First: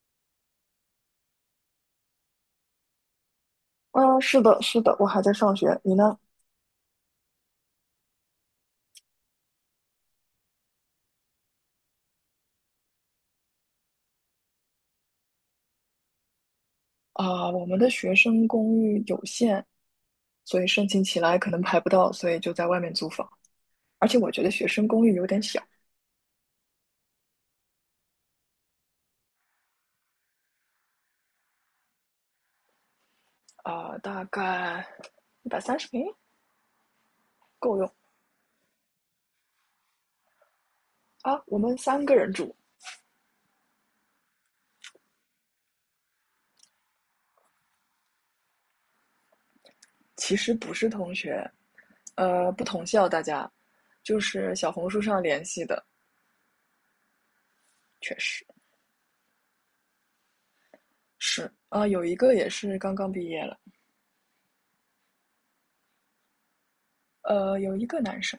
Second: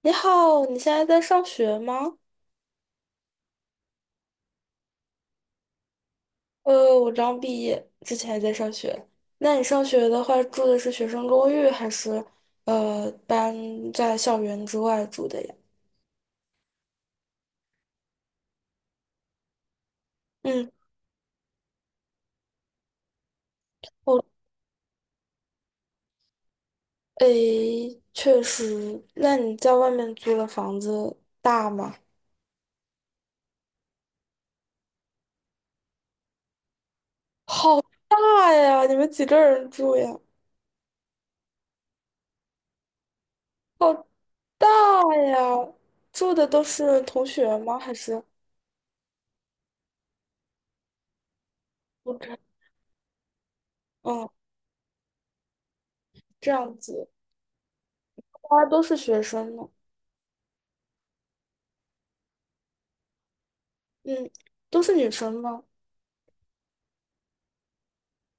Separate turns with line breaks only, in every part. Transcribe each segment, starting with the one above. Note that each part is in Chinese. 你好，你现在在上学吗？
嗯，是的，是的，我还在上学，你呢？
我刚毕业，之前还在上学。那你上学的话，住的是学生公寓，还是呃搬在校园之外住的呀？
啊，我们的学生公寓有限，所以
嗯，
申请起来可能排不到，所以就在外面租房。而且
我
我觉得学生公寓有点小
诶，确实。那你在外面租的房子大吗？
啊，大概130平够
好
用
大呀！你们几个人住呀？
啊。我们三个人住，
好大呀！住的都是同学吗？还是
其实不是同学，
不知？
不同校，大家就
嗯，
是小红书上联系的，
这样子，
确实
大家都是学生呢。
是啊，有一个也是刚刚毕业了，
嗯，都是女生吗？
有一个男生，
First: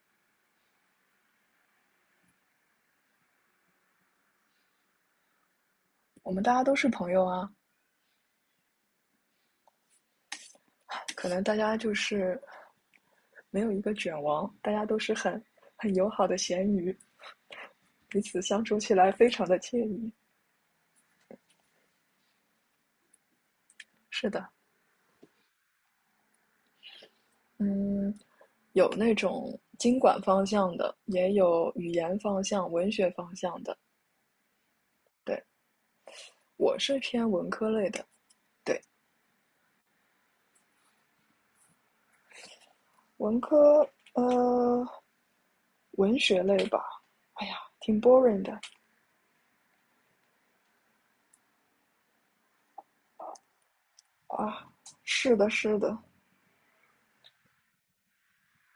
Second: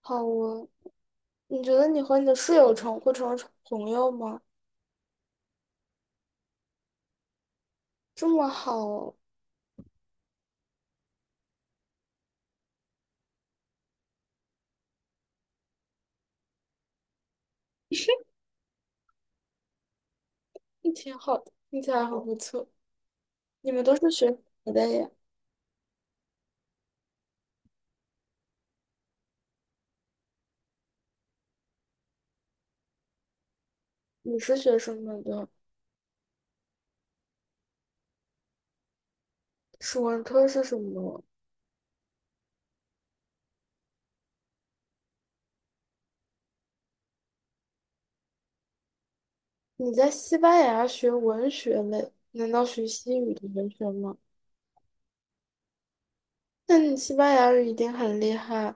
好啊，你觉得你和你的室友成会成为朋友吗？
我们大家都是朋友啊，
这么好，
可能大家就是没有一个卷王，大家都是很友好的咸鱼，彼此相处起来非常的惬意。
也挺好的，听起来很不错。你们都是学
是
什
的，
么的呀？
嗯，有那种经管方向的，也有语言方向、文学方向的。
你是学什么
对，
的？
我是偏文科类的。对，
史文科是什么？
文科，呃，文学类吧。哎呀，挺 boring 的
你在西班牙学文学类，难道学西语的文学吗？
啊。是的，是的，
那你西班牙语一定很厉害。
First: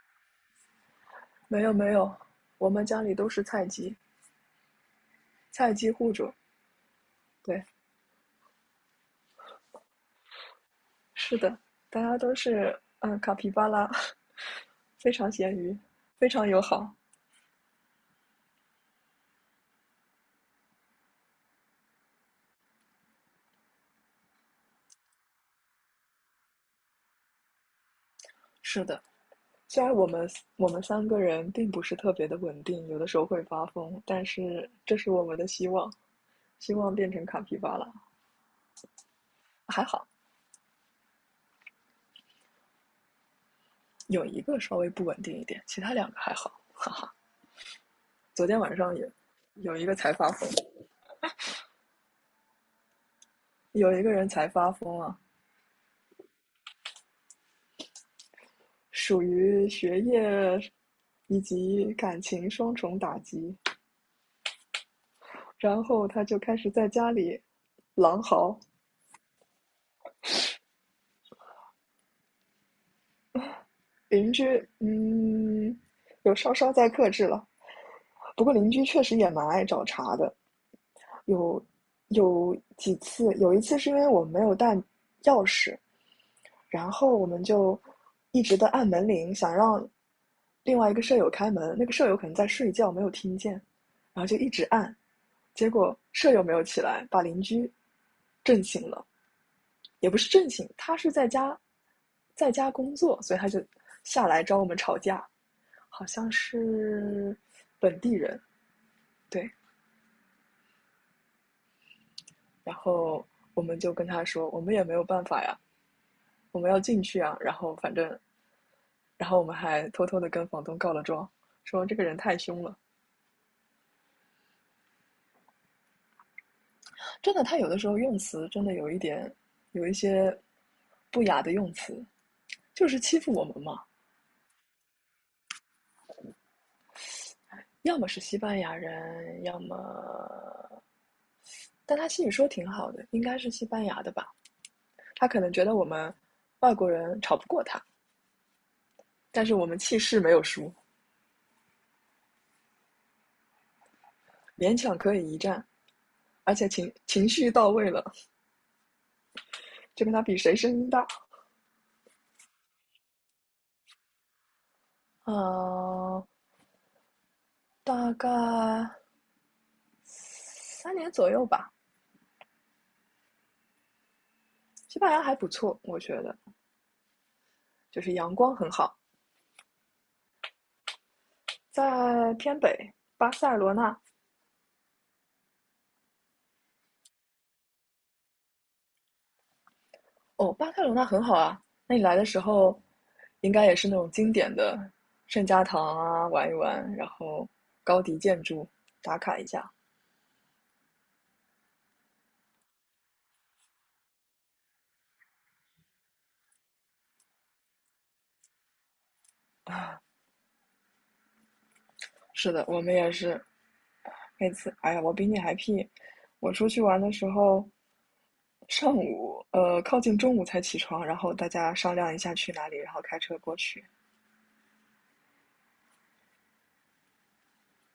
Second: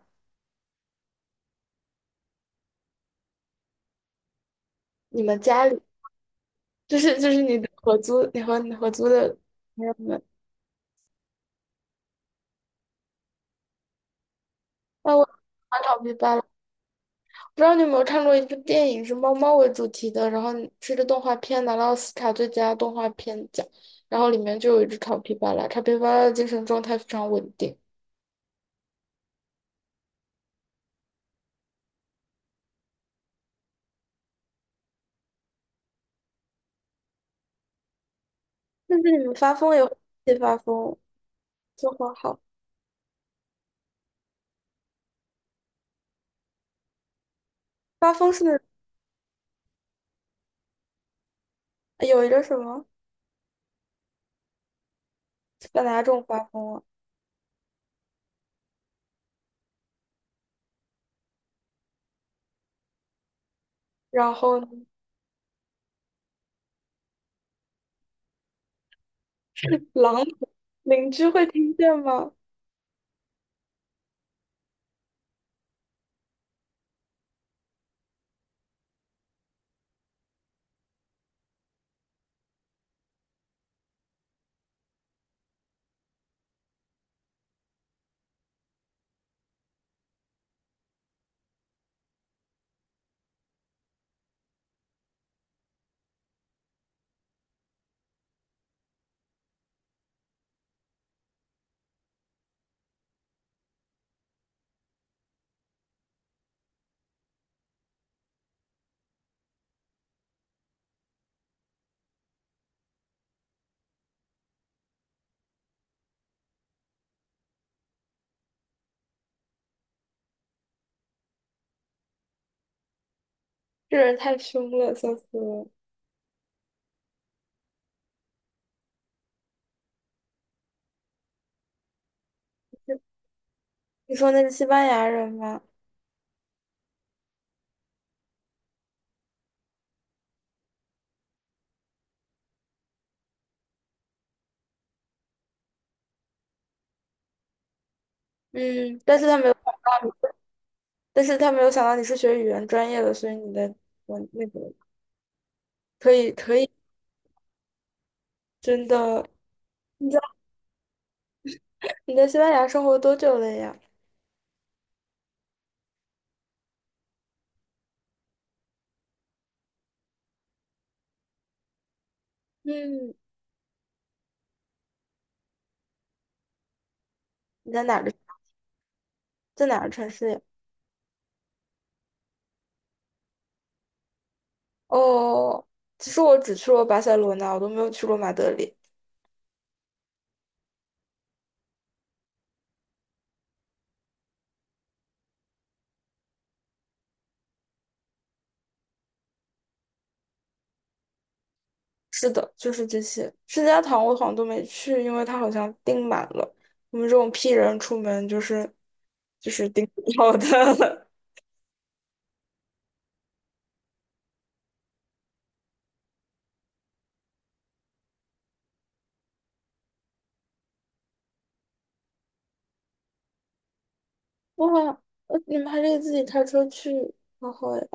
没有没有，我们家里都是菜鸡，
你们家
菜
里
鸡户主。
就是你
对，
的合租，你和你合租的朋友们，
是的，大家都是嗯，卡皮巴拉，非
那我
常咸鱼，
马考必
非
败了。
常友好。
不知道你有没有看过一部电影是猫猫为主题的，然后是个动画片拿了奥斯卡最佳动画片奖，然后里面就有一只卡皮巴拉，卡皮巴拉的精神状态非常稳定，
是的，虽然我们三个人并不是特别的稳定，有的时候会发疯，但是这是我们的希望，希望变成卡皮巴拉。
但是你们发疯
还
也
好
会发疯，就很好。
有一个稍微不稳定一点，其他两个还好，哈哈。
发疯
昨天
是
晚上也有一个才发疯，
有一个什么
有一个人才发疯啊，
把哪种发疯啊？
属于学业以及感情双重打击。
然后呢
然后他就开始在家里狼嚎，
是狼邻居会听见吗？
邻居嗯有稍稍在克制了，不过邻居确实也蛮爱找茬的，有有几次，有一次是因为我们没有带钥匙，然后我们就一直的按门铃，想让另外一个舍友开门，那个舍友可能在睡觉没有听见，然后就一直按，结果舍友没有起来，把邻居震醒了。也不是正经，他是在家工作，所以他就下来找我们吵架，好像是本地人，对，然后我们就跟他说，我们也没有办法呀，我们要进去啊，然后反正，然后我们还偷偷的跟房东告了状，说这个人太凶了，
这人太凶了，笑死我
真的，他有的时候用词真的有一点有一些不雅的用词，就
了！
是欺负我们嘛，
你说那是西班牙人吗？
要么是西班牙人，要么。但他西语说挺好的，应该是西班牙的吧？他可能觉得我们外国人吵不过他，
嗯，但是他
但
没有，
是我们气势没有输，
但是他没有想到你是学语言专业的，所以你的我那个。
勉强可以一战，
可以，
而
可
且
以，
情绪到位了，
真的。
就
你
跟
在
他比谁声音大。
你在西班牙生活多久了呀？
呃，大概3年左右吧。
嗯，
西班牙还不错，我觉得
你在哪
就
个
是阳光很好，
在哪个城市呀？
在偏北巴塞罗那
哦，其实我只去过巴塞罗那，我都没有去过马德里。
哦，巴塞罗那很好啊。那你来的时候，应该也是那种经典的圣家堂啊，玩一玩，然后高迪建筑打卡一下。
是的，就是这些。圣家堂我好像都没去，因为它好像订满了。我们这种 P 人出门就是订不到的。
是的，我们也是那次。哎呀，我比你还屁！我出去玩的时候，上午靠近中午才起床，然后大家商量一下去哪里，然后开车过去。
哇，你们还可以自己开车去，好好呀。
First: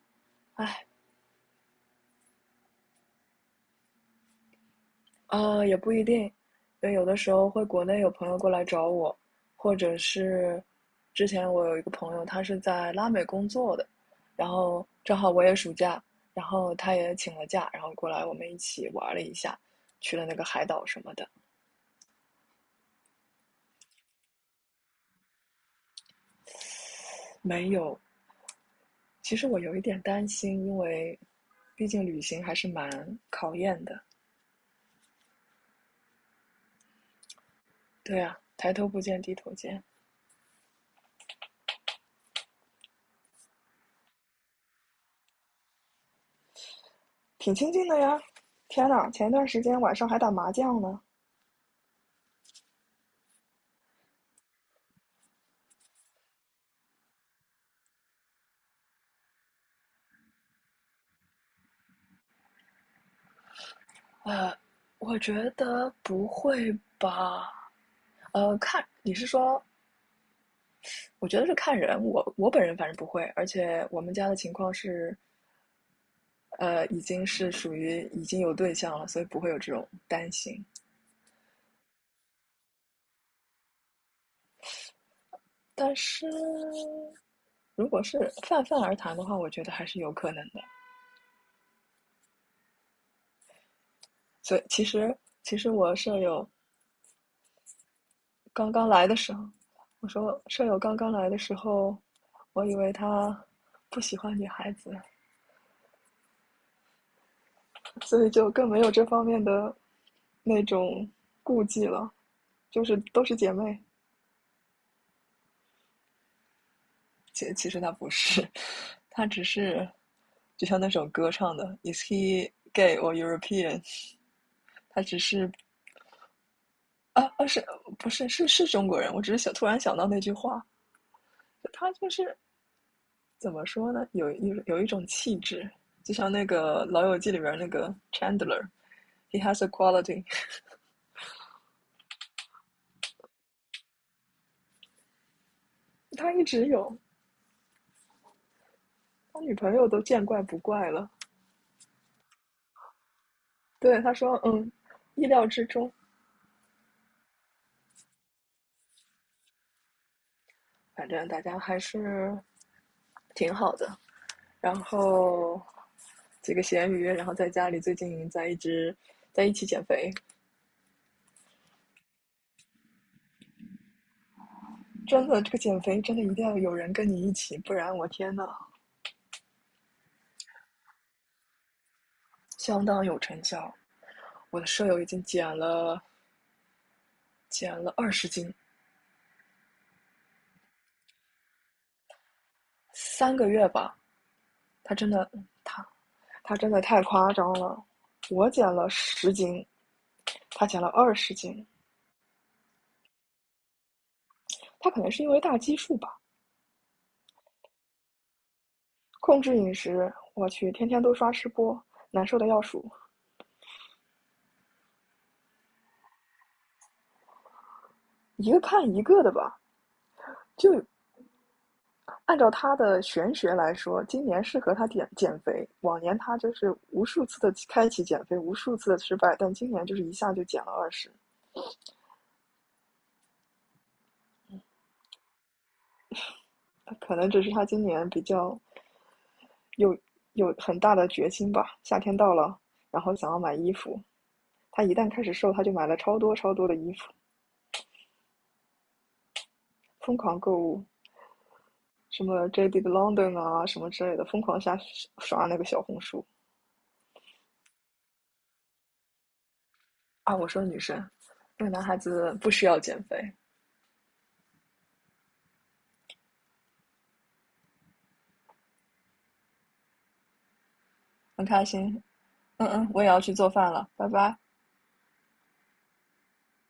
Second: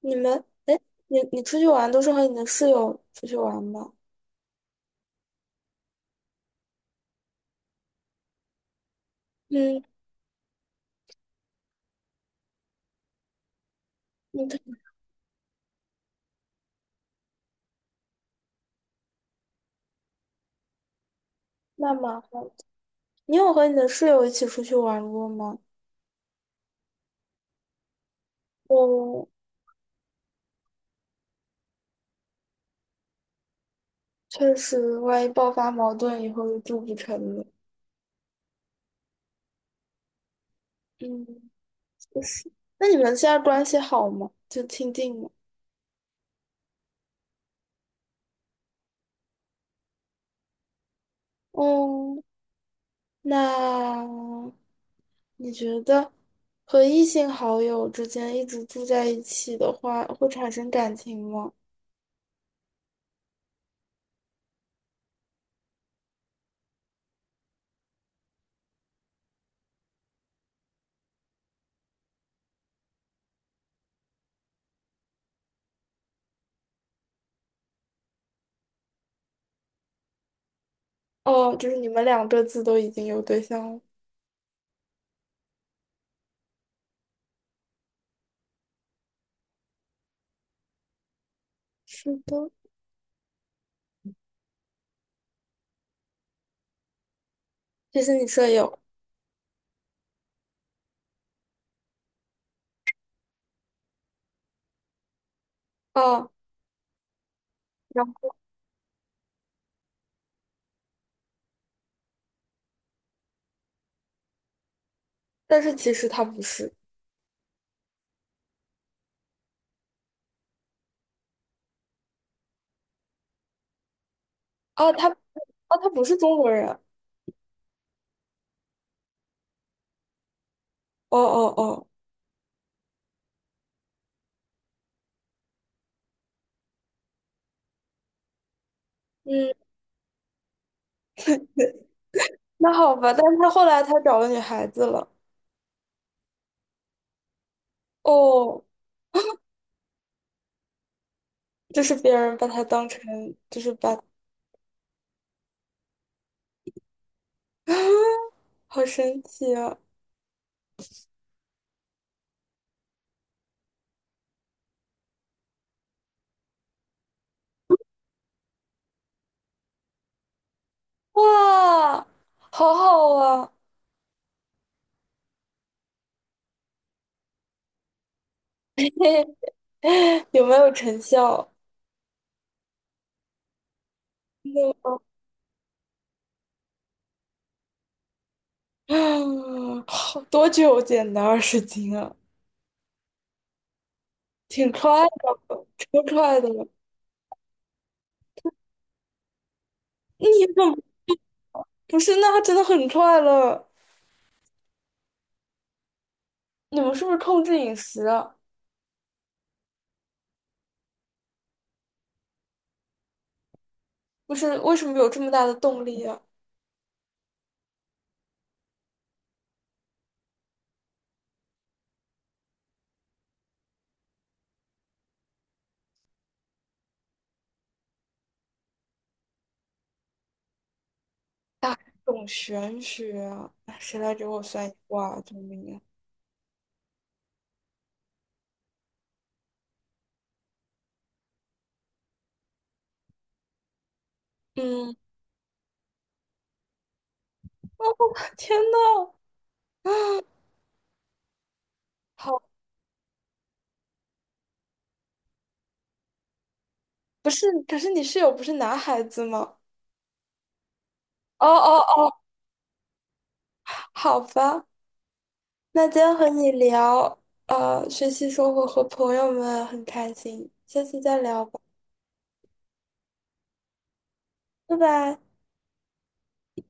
你们，哎，
哎，
你出去玩都是和你的室友出去玩吗？
啊，也不一定，因为有的时候会国内有朋友过来找我，或
嗯，
者是之前我有一个朋友，他是在拉美工作的，
你
然
可以
后正好我也暑假，然后他也请了假，然后过来我们一起玩了一下，去了那个海岛什么的。
那吗？你有和你的室友一起出去玩过吗？
没有，
我
其实我有一点担心，因为毕竟旅行还是蛮考验的。
确实，万一爆发矛盾以后就住不成了。
对啊，抬头不见低头见，
嗯，就是。那你们现在关系好吗？就亲近吗？
挺亲近的呀。天呐，前一段时间晚上还打麻将呢。
嗯，那你觉得和异性好友之间一直住在一起的话，会产生感情吗？
呃，我觉得不会吧？看你是说，我觉得是看人，我本人反正不会，而且我们家的情况是，已经是属于已经有对象了，所以不会有这种担心。
哦，就是你们两个自都已经有对象了。
但是如果是泛泛而谈的话，我觉得还是有可能的。
是的，
所以其实我舍友
这是你舍
刚
友。
刚来的时候，我说舍友刚刚来的时候，我以为他不喜欢女孩子，
啊。然
所以
后
就更没有这方面的那种顾忌了，就是都是姐妹。
但是其实他不是。
其实她不是，她只是就像那首歌唱的，Is he gay or European？
哦，
他
他哦，
只是
他不是中国人。
是不是是中国人？我只是想突然想到那句话，
哦哦哦，
他就是怎么说呢？有一种气质，就像那个《老友记》里边那个 Chandler，he
嗯，
has a quality，
那好吧，但是他后来他找了女孩子了。
他一直有，
哦，
他女朋友都见怪不怪了。
就是别人把他当成，就是把，
对，他说，嗯，意料之中，
好神奇啊！
反正大家还是挺好的。然后几个咸鱼，然后在家里最近在一直在一起减肥，
哇，好好啊！
真的，这个减肥真的一定要有人跟你一起，不然我天呐，
有没有成效？
相当有成效。我的
那
舍友
么，
已经减了二十斤，
嗯，好多久减的20斤啊？
3个月吧，
挺
他
快
真的
的，
他
超快的
他
了。
真的太夸张了。我减了十斤，
你怎
他
么
减了二十斤，
不是？那他真的很快了。
他可能是因为大基数吧。
你们是不是控制饮食啊？
控制饮食，我去，天天都刷吃播，难受的要数，
不是，为什么有这么大的动力啊？
一个看一个的吧。就按照他的玄学来说，今年适合他减减肥。往年他就是无数次的开启减肥，无数次的失败，但今年就是一下就减了二十。
大众玄学啊，哎谁来给我算一卦？救命啊！
可能只是他今年比较有有很大的决心吧。夏天到了，然后想要买衣服，他
嗯
一旦开始瘦，他就买了超多超多的衣服，
天呐，
疯狂购物。什
好，
么 JD 的 London 啊，什么之类的，疯狂下刷那个小红书
不是，可是你室友不是男孩子吗？
啊。我说女生，
哦
那个男
哦
孩
哦
子不需要减肥，
好吧，那今天和你聊，学习生活和朋友们很开心，下次再聊
很
吧，
开心。嗯嗯，我也要去做饭了，拜拜。
拜拜。